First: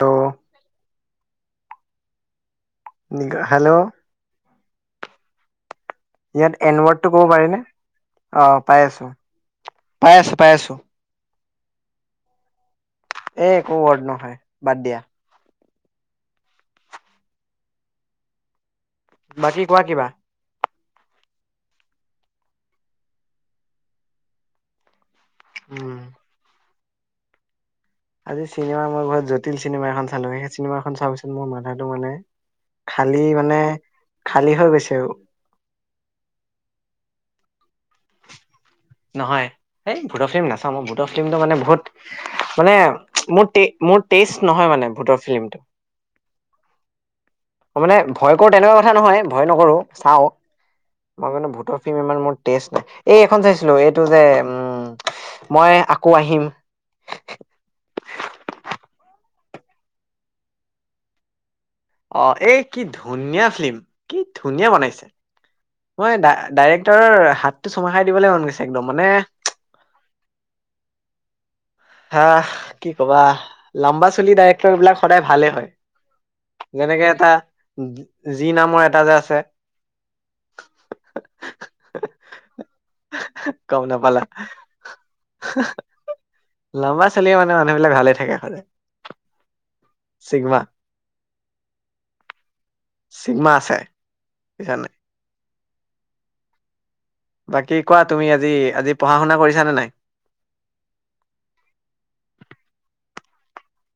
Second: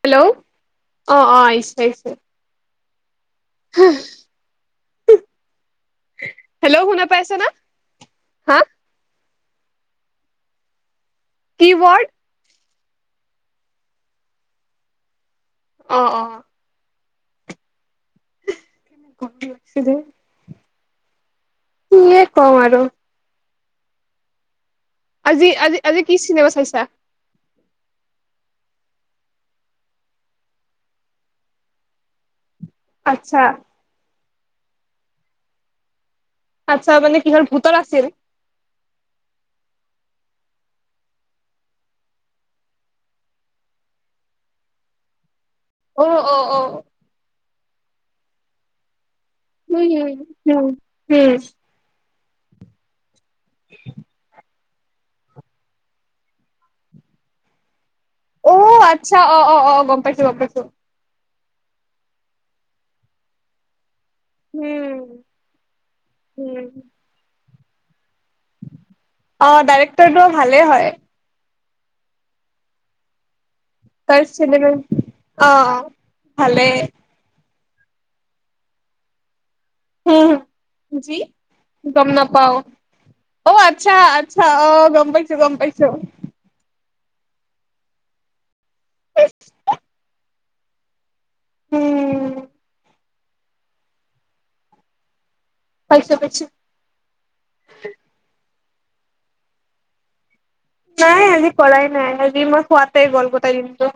Hello অ' অ' আহিছে, আহিছে। হেল্ল' ইয়াত হেল্ল' শুনা এনৱাৰডটো ক'ব পাইছে না পাৰিনে হা অ' পাই আছো পাই আছো পাই আছো কিৱৰ্ড এ একো ৱৰ্ড নহয় বাদ দিয়া অ' অ', বাকী কোৱা কিবা। কিয়ে কওঁ আৰু আজি আজি উম আজি কি চিনেমা চাইছা? আজি চিনেমা মই ঘৰত জটিল চিনেমা এখন চালোঁ। সেই চিনেমা খন চোৱাৰ পিছত মোৰ মাথাটো মানে খালী আচ্ছা মানে খালী হৈ গৈছে আৰু আচ্ছা মানে কিহৰ ভূতৰ আছিল? নহয়, এই ভূটৰ ফিল্ম নাচাওঁ। মই ভূটৰ ফিল্মটো মানে বহুত মানে মোৰ টে মোৰ টেষ্ট নহয় মানে ভূতৰ ফিল্মটো অ অ অ অ মানে ভয় কৰো তেনেকুৱা কথা নহয় ভয় নকৰো উম চাও উম মই উম মানো ভোতৰ ফিল্ম ইমান মোৰ টেষ্ট এই এইখন চাইছিলো এইটো যে উম মই আকৌ আহিম অ আচ্ছা অ অ অ গম পাইছো গম পাইছো অ এই কি ধুনীয়া ফিল্ম কি ধুনীয়া উম বনাইছে মই উম ডাইৰেক্টৰৰ হাতটো চুমা খাই দিবলৈ মন গৈছে একদম মানে অ ডাইৰেক্টৰটো ভালে হয় হা কি কবা লাম্বা তাৰ চলি চিনেমা ডাইৰেক্টৰ বিলাক সদায় ভালে অ হয় ভালে যেনেকে এটা জি নামৰ এটা যে আছে জি গম নাপাও অ গম আচ্ছা নাপালা। আচ্ছা অহ গম পাইছো গম পাইছো লম্বা ছালীয়ে মানে মানুহবিলাক ভাল থাকে সায় চিগমা উম চিগমা আছে বুজিচান নাই [unintelligible] বাকী কোৱা তুমি আজি আজি পঢ়া শুনা কৰিছানে নাই নাই আজি কৰাই নাই আজি মই শোৱাতে গল গোটেই দিনটো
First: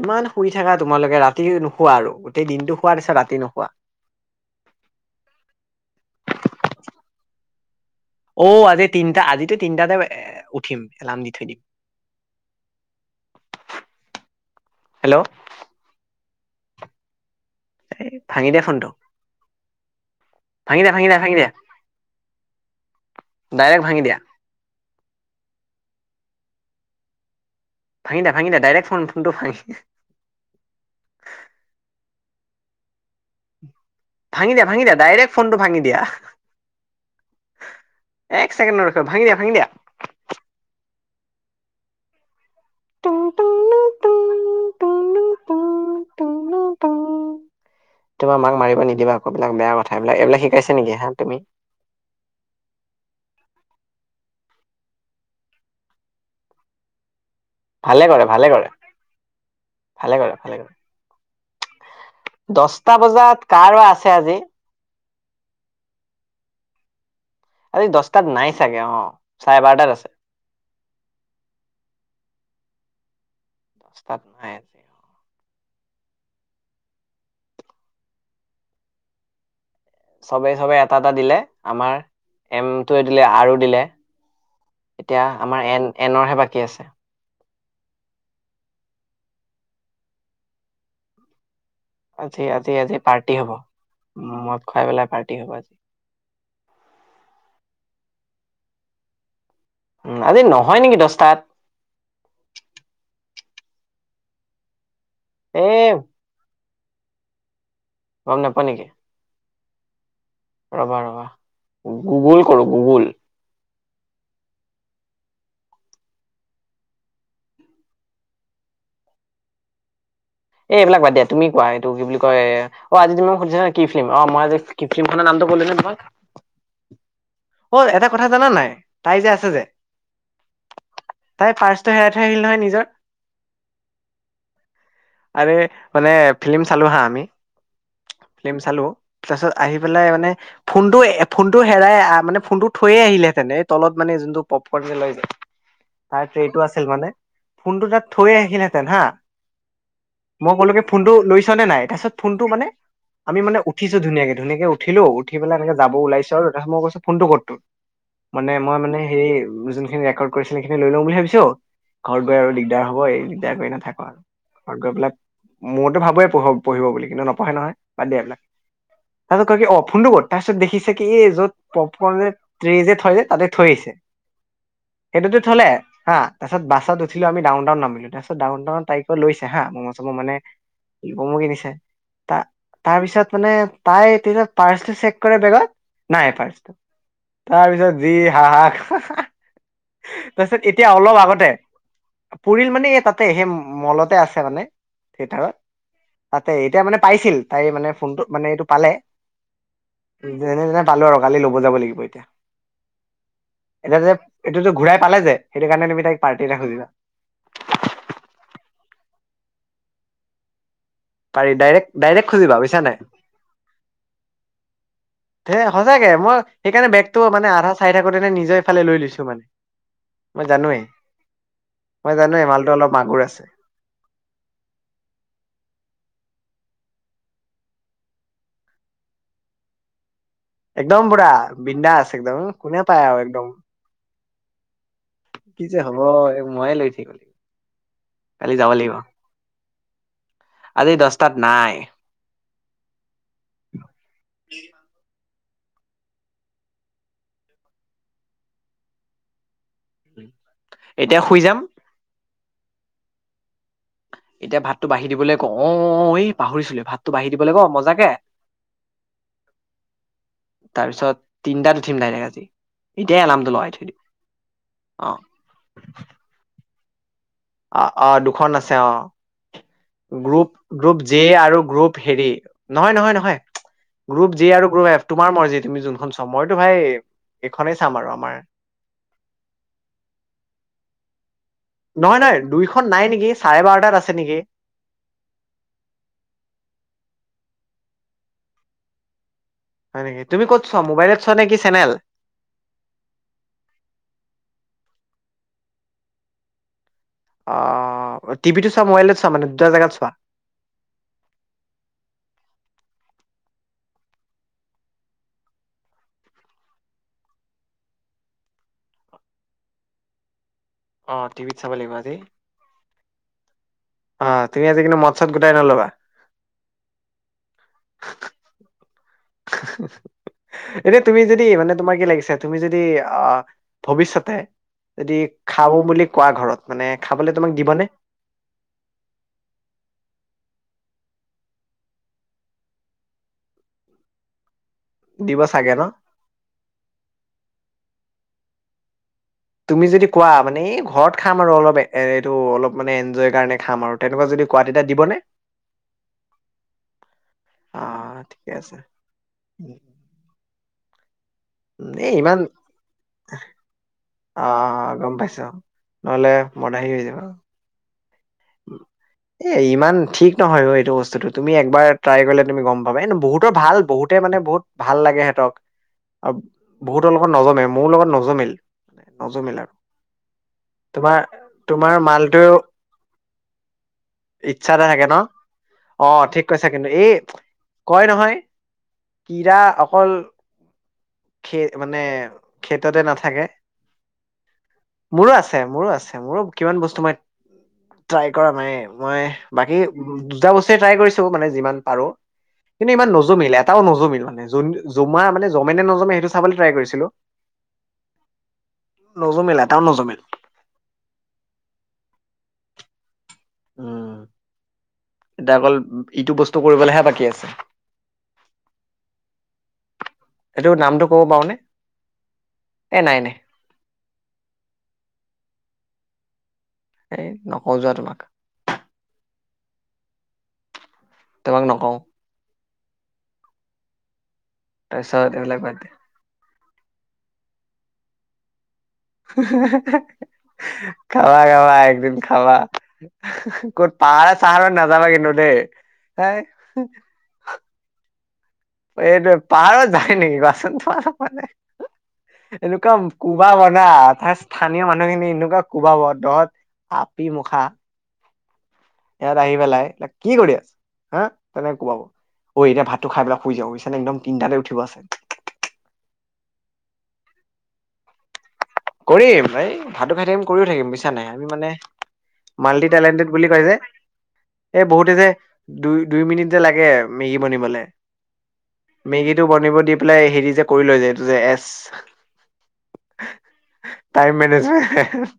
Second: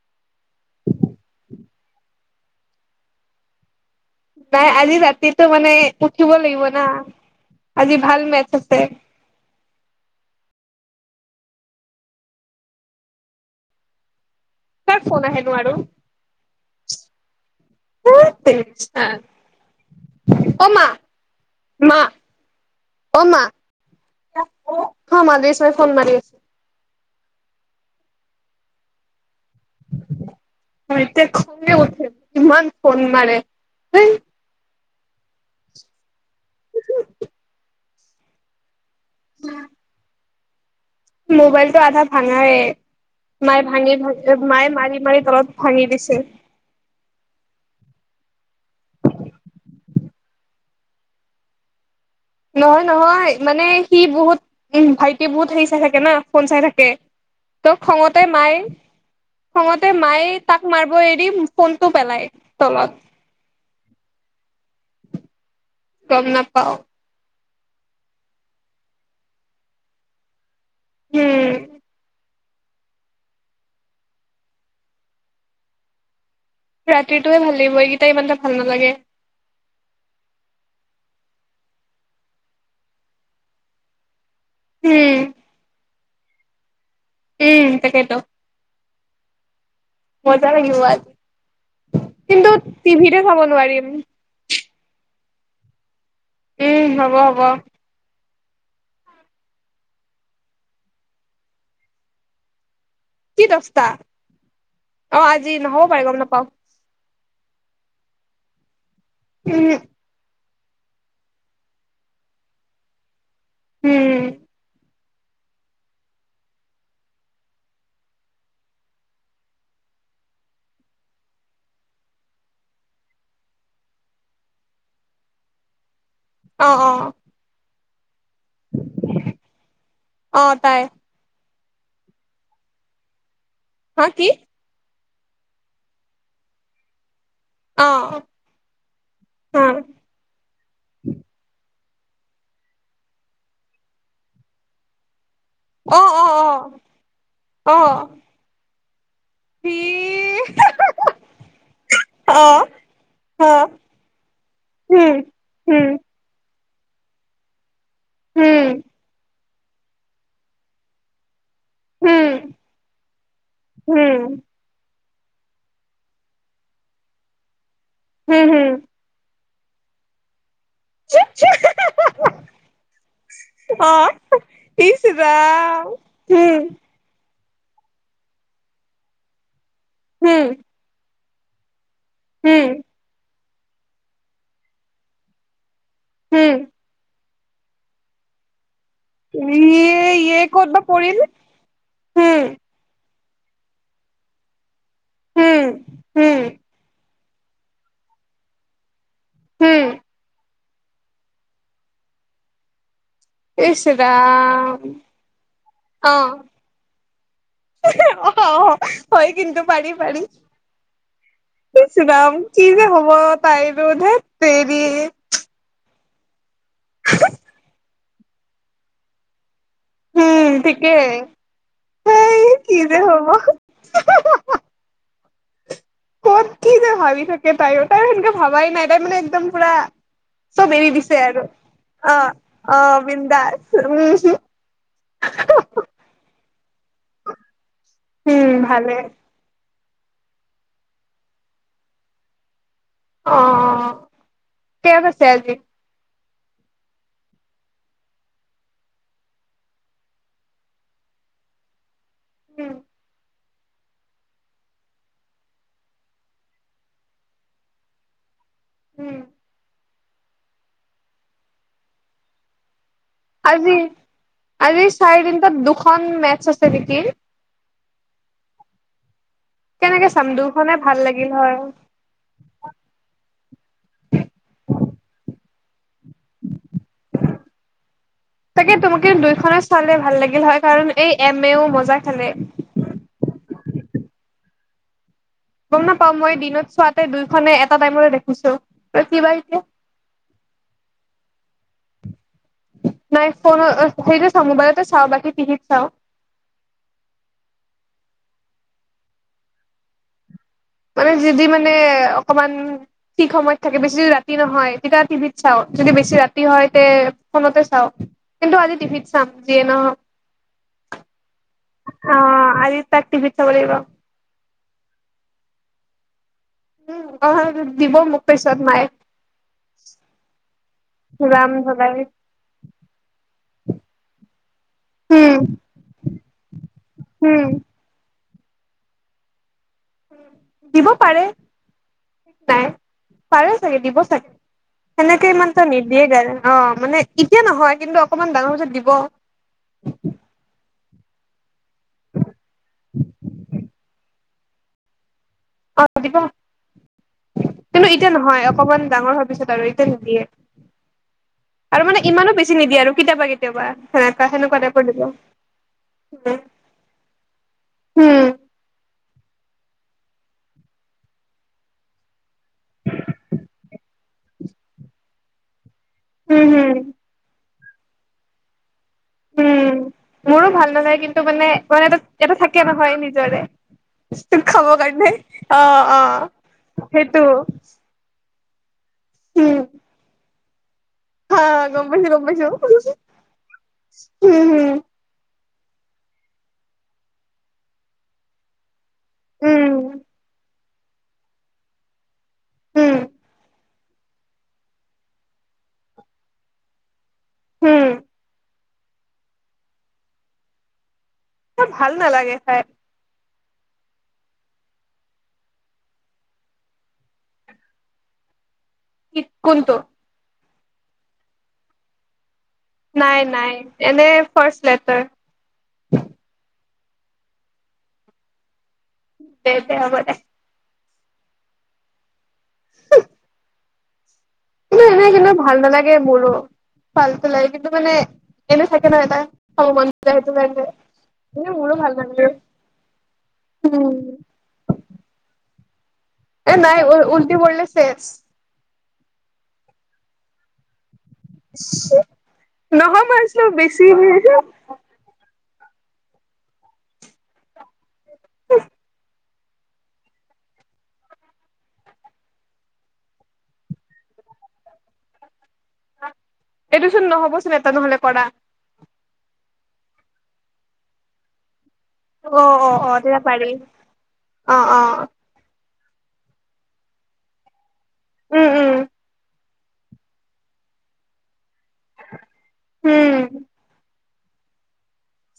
ইমান শুই থাকা তোমালোকে ৰাতি নোশোৱা আৰু গোটেই দিনটো শোৱাৰ নিচা ৰাতি নোশোৱা নাই আজি ৰাতিটো মানে উঠিব লাগিব না আজি ভাল অ মেচ আছে আজি তিনটা আজিতো তিনিটাতে এ উঠিম এলাৰ্ম দি থৈ দি কাৰ ফোন আহেনো আৰু এই ধেৎ ভাঙি দিয়া ফোনটো তেৰিকা অ ভাঙি মা দিয়া ভাঙি দিয়া ভাঙি দিয়া মা ডাইৰেক্ট ভাঙি দিয়া [unintelligible] ভাঙি দে ভাঙি দে দাইৰেক্ ফোনটো ভাঙি ম, এতিয়া খঙে উঠে ইমান ফোন মাৰে। ভাঙি দিয়া ভাঙি দিয়া ডাইৰেক্ট ফোনটো ভাঙি দিয়াহ। এক ছেকেণ্ড নৰখ ভাঙি দিয়া ভাঙি দিয়া। মোবাইলটো আধা ভাঙায়ে। মায়ে ভাঙি ভা মায়ে মাৰি মাৰি তলত ভাঙি দিছে। তোমাৰ মাক মাৰিব নিদিবা আক বিলাক বেয়া কথা এইবিলাক এইবিলাক শিকাইছে নেকি হা তুমি নহয় নহয় মানে সি বহুত উমহ, ভাইটি বহুত সেই চাই থাকে না, ফোন চাই থাকে। ত' ভালে খঙতে কৰে ভালে মায়, কৰে খঙতে ভালে মায় তাক মাৰব' এৰি ফোন দছটা বজাত কাৰৱা আছে আজি। গম নাপাও। আজি দছটাত নাই চাগে অ, চাৰে বাৰটাত আছে। হুম। দছটাত নাই আজি। ৰাতিটোয়ে ভাল লাগিব এইকেইটা ইমানটা ভাল নালাগে। চবে চবে এটা এটা দিলে আমাৰ এমটোৱে দিলে আৰু দিলে। উম এতিয়া আমাৰ এন এনৰহে বাকী আছে। উম, তাকে ত। মজা লাগিব আজি। আজি, কিন্তু আজি, আজি টিভিতে পাৰ্টি চাব হ'ব। নোৱাৰিম মদ খুৱাই পেলাই পাৰ্টি হ'ব আজি। উম, হ'ব হ'ব। উম, আজি নহয় নেকি দছটাত। কি দছটা? অ আজি এ নহ'ব পাৰে গম নাপাওঁ। গম নাপা নেকি? উম, হ। ৰবা ৰবা। গুগুল কৰো গুগুল। হম। এ এইবিলাক বাদ দিয়া তুমি কোৱা এইটো কি বুলি কয়, অ আজি তুমি মোক সুধিছা কি ফিল্ম অ মই আজি কি ফিল্মখনৰ নাম [unintelligible] অ', অ'। অই এটা কথা জানা নাই তাই যে আছে যে অ তাই তাই কাৰ্ছটো হেৰাই থৈ আহিল নহয় নিজৰ। হা কি? আৰে মানে ফিল্ম চালো হা আমি। অ ফিল্ম চালো। তাৰছত অ আহি পেলাই মানে ফোনটোয়ে ফোনটোয়ে হেৰাই আ, মানে ফোনটো থৈয়ে আহিলেহেতেনে এই তলত মানে যোনটো পপকৰ্ন যে লৈ যে অ তাৰ অ ট্ৰটো অ আছিল মানে ফোনটো তাত থৈ আহিনহেতেন হা মই ক'লো কে ফোনটো লৈছানে নাই তাৰপিছত ফোনটো মানে আমি মান উঠিছোঁ ধুনীয়াকে ধুনীয়াকে উঠিলো উঠি পেলে এনেকে যাব ওলাইছো আৰু তাস মই কৈছো ফোনটো কৰ তোৰ। মানে মই মানে হেই [unintelligible] যোনখিন ৰেকৰ্ড কৰিছিল সেইসিনি লৈ ল বুলি ভাবিছো ঘৰত গৈ আৰু দিগদাৰ হ'ব এই দিগদাৰ কৰি নাথাকো আৰু। ত, বিলাক মূৰটো ভাবে পঢ়-পঢ়িব বুলি কিন্তু নপঢ়ে নহয়। হম, হম। তাছত কয় কি অ ফোনটো ক? ছত দেখিছা কে এই য'ত পপকনে ত্ৰেজে থৈ যে তাতে থৈ আহিছে। সেইটোতো থ'লে হা' তাৰপিছত বাছত উঠিলোঁ আমি ডাউনটাউন নামিলো তাৰপিছত ডাউনটাউনৰ তাৰিকত লৈছে হা মম' চম' মানে মম' কিনিছে। তা তাৰপিছত মানে তেটা পাৰ্চটো চেক কৰে বেগত নাই পাৰ্চটো। তাৰপিছত যি হাহাস তাৰপিছত ক'ত বা এতিয়া অলপ পৰিল আগতে, হম পুৰিল মানে এই তাত তাতে, সে মলতে আছে মানে থিয়েটাৰত, হম হম তাতে এতিয়া মানে পাইছিল, তাই মানে ফোনটো মানে এইটো পালে, হম যেনেতেনে। পালোঁ আৰ, কালি ল'ব যাব লাগিব এতিয়া। ইচ এতিয়া যে এইটো যে ৰাম ঘূৰাই পালে যে, সেইটো কাৰণে তুমি তাইক পাৰ্টি এটা খুজিবা। [unintelligible] অহ অ হয় কিন্তু পাৰ্টি পাৰ্টি। পাৰি ডাইৰেক্ট ইছ ডাইৰেক্ট ৰাম! খুজিবা কি বুজিছা যে নাই হ'ব, তাই ধেৎ তেৰি! এই সঁচাকে মই সেইকাৰণে বেগটো মানে আধা চাই থাকোঁতে নিজৰ এই ফালে লৈ লৈছোঁ মানে। মই উম, জানোৱেই ঠিকেই। মই হেই জানোঁৱে মালটো কি অলপ যে মাগুৰ হ'ব আছে। ক'ত কি যে ভাবি থাকে তায়ো? তায়ো সেনেকে ভাবাই নাই, তাই মানে একদম পূৰা। চ'ব এৰি একদম দিছে পুৰা আৰু বিন্দাছ অ একদম অ কোনে পায় আৰু একদম বিন্দাস! উম! হু। কি যে হব এই ময়ে লৈ থাকিব লাগিব, উম কালি যাব লাগিব। ভালে আজি দছটাত নাই। অ! কিয়ত আছে আজি? এতিয়া শুই যাম। উম এতিয়া ভাতটো বাঢ়ি দিবলৈ কওঁ! অঁ এই পাহৰিছিলো, ভাতটো বাঢ়ি দিবলৈ কওঁ, মজাকে। উম! তাৰপিছত, তিনটাত উঠিম ডাইৰেক্ট আজি। এতিয়াই এলাৰ্মটো লগাই আজি থৈ দিম আজি অ চাৰে তিনটাত দুখন মেচ আছে নেকি? অঁ অঁ! দুখন আছে অঁ! কেনেকে চাম গ্ৰুপ, দুইখনে ভাল গ্ৰুপ জে লাগিল হয় আৰু গ্ৰুপ হেৰি নহয় নহয় নহয়। গ্ৰুপ জে আৰু গ্ৰুপ এফ তোমাৰ মৰজি তুমি জোনখন চোৱা। মইতো ভাই, এইখনেই চাম আৰু আমাৰ! তাকে তোমাকে দুইখনে চালে ভাল লাগিল হয় কাৰণ এই এম এও মজা নহয়, খেলে নহয়। দুইখন নাই নেকি চাৰে বাৰটাত আছে নেকি? গ'ম নাপাওঁ। মই দিনত চোৱাতে দুইখনে এটা টাইমতে দেখিছোঁ। কি বা এতিয়া? হয় নেকি? তুমি ক'ত চোৱা, মোবাইলত চোৱা নেকি, চেনেল? নাই ফোন! সেইটো চাওঁ, মোবাইলতে চাওঁ, বাকী টিভিত চাওঁ। অ অ! টিভিটো চোৱা, মোবাইলতো চোৱা, মানে দুটা জেগাত চোৱা। মানে যিৰ দি মানে অকণমান। ঠিক সময়ত থাকে! বেছি যদি ৰাতি নহয়, তেতিয়া টিভিত চাওঁ, যদি বেছি ৰাতি হয় তে ফোনতে চাওঁ। কিন্তু, আজি টিভিত চাম যিয়ে নহওঁক। অঁ! টিভিত চাব লাগিব আজি। তাত টিভিত চাব লাগিব। অ' ঠিকেই আছে, কিন্তু মদ ছদ গোটাই নল'বা। অঁ অঁ! দিব মোক পিছত মায়ে। [unintelligible] এতিয়া তুমি যদি, ৰাম মানে ধলাই তোমাৰ কি লাগিছে? তুমি যদি আঁ ভৱিষ্যতে যদি উম খাওঁ বুলি কোৱা ঘৰত, মানে খাবলৈ উম তোমাক দিবনে? দিব পাৰে, নাই, পাৰে চাগে, দিব চাগে। সেনেকে দিব ইমানটো চাগে ন নিদিয়ে বাৰু। অ' মানে এতিয়া নহয়, কিন্তু অকণমান ডাঙৰ হোৱাৰ পিছত দিব। তুমি যদি কোৱা, মানে এই ঘৰত খাম আৰু অলপ এ, এইটো অলপ মানে এন্জয়ৰ কাৰণে খাম আৰু তেনেকুৱা যদি। কোৱাতাতে দিবনে? অ' দিব। কিন্তু এতিয়া অ' নহয়, ঠিকে আছে। অকণমান ডাঙৰ হোৱাৰ পিছত আৰু এতিয়া উম, নিদিয়ে। আৰু মানে এই ইমানো ইমান বেছি নিদিয়ে আৰু কেতিয়াবা কেতিয়াবা সে। অ' অ' গ'ম পাইছোঁ, নহ'লে মদাহি হৈ যাবা। উম। [unintelligible] এই ইমান ঠিক নহয়, এইটো বস্তুটো তুমি একবাৰ ট্ৰাই কৰিলে, তুমি গ'ম পাবা এ বহুতৰ ভাল বহুতে মানে বহুত ভাল লাগে সিহঁতক আৰু উম হম বহুতৰ লগত নজমে মোৰো লগত নজমিল। নজমিল আৰু উম মোৰো ভাল নালাগে তোমাৰ কিন্তু মানে মান তোমাৰ এটা মালটো থাকে নহয় নিজৰে তোক খাব ইচ্ছা এটা থাকে কাৰণে ন? অ অ ঠিক কৈছা কিন্তু এই সেইটো। কয় নহয় কিৰা উম অকল হা খে গম মানে পাইছো গম পাইছো খেততে নাথাকে উম হম মোৰো আছ মোৰ আছে মোৰ কিমান বস্তু ট্ৰাই কৰা নাই মই বাকী উম দুটা বস্তুৱে ট্ৰাই কৰিছো মানে যিমান পাৰো কিন্তু উম ইমান নজমিলে এটাও নজমিল মানে জোম জোমা মানে জমে নে নজমে সেইটো চাবলে ট্ৰাই কৰিছিলো হোম নজমিল এটা নজুমিল মোৰ ভাল নালাগে খাই উম এতিয়া অকল ইটো বস্তু কৰিবলৈহে বাকী আছে ইত কোনটো এইটো নামটো ক'ব পাৰোনে নাই নাই এনে ফ্ৰাষ্ট লেটাৰ এই নকওঁ যোৱা তোমাক তেন্তে হব দে তোমাক নকওঁ কিন্তু এনেই কিন্তু তাৰপিছত ভাল এইবিলাক বাদ নালাগে দিয়া মোৰো ফাল্টু লাগে কিন্তু মানে এনে থাকে ন এটা খাব মন যায় সেইটো কাৰণে খাবা এনে মোৰো খাবা ভাল একদিন নালাগে খাবা ক'ত উম পাহাৰে চাহাৰে নাজাবা কিন্তু দেই হেই এ নাই উ উলটি পৰিলে চেচ এইটো পাহাৰত যায় নেকি কোৱাচোন তোমাৰ মানে এনেকুৱা নহয় মাৰিছিলো কোবাব বেছি না স্থানীয় মানুহ খিনি এনেকুৱা কোবাব দহত আপি মুখা উম ইয়াত আহি পেলাই কি কৰি আছ হা? তেনেকে কোবাব। অই, এতিয়া ভাতটো খাই পেলাই শুই যাওঁ বুইছানে একদম তিনিটাতে উঠিব আছে। একোচোন নহ'বচোন এটা নহ'লে কৰা। কৰিম ভাই, ভাতো খাই থাকিম কৰিও থাকিম বুইছা নে আমি মানে অ অ মাল্টি অ তেতিয়া টেলেণ্টেড পাৰি বুলি কয় যে, অ অ এই বহুতে যে দুই, দুই মিনিট যে, লাগে মেগী বনিবলে উম উম মেগীটো বনিব দি পেলাই হেৰি যে, কৰি লৈ যায় এইটো যে, এছ উম, টাইম মেনেজ [unintelligible]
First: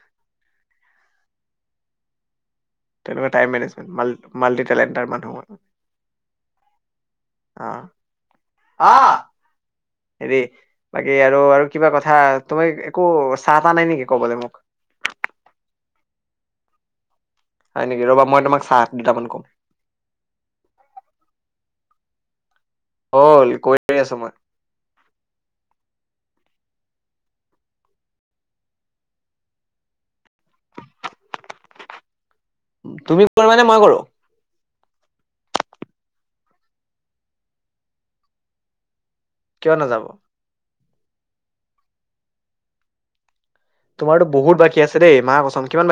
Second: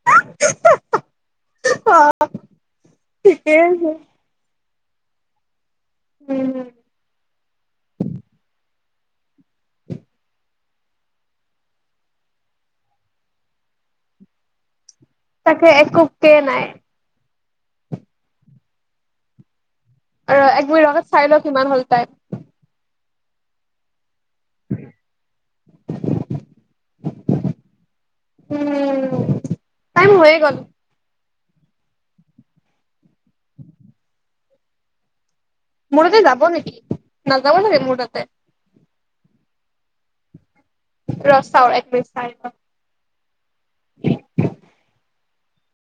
[unintelligible] তেনেকোৱা টাইম ঠিকেই আছে মেনেজমেণ্ট, মালটিটেলেণ্টাৰ মানুহ মই। উম, অ [unintelligible] হেৰি, বাকী আৰু-আৰু কিবা কথা তুমি, একো চাহ তাহ নাই নেকি ক'বলে মোক? তাকে একোকে নাই। হয় নেকি, ৰ'বা মই তোমাক চাহ দুটামান কম। এ-ৰ এক মিনিট ৰ' চাই লওঁ কিমান হ'ল টাইম। হ'ল কৈ আছোঁ মই উম, টাইম হৈয়ে গ'ল। তুমি [unintelligible] মই কৰোঁ। মোৰ তাতে যাব নেকি, নাযাব চাগে মোৰ তাতে? কিয় নাযাব? ৰ' চাওঁ এক মিনিট চাই লওঁ। তোমাৰতো বহুত বাকী আছে দেই মা কচোন কিমান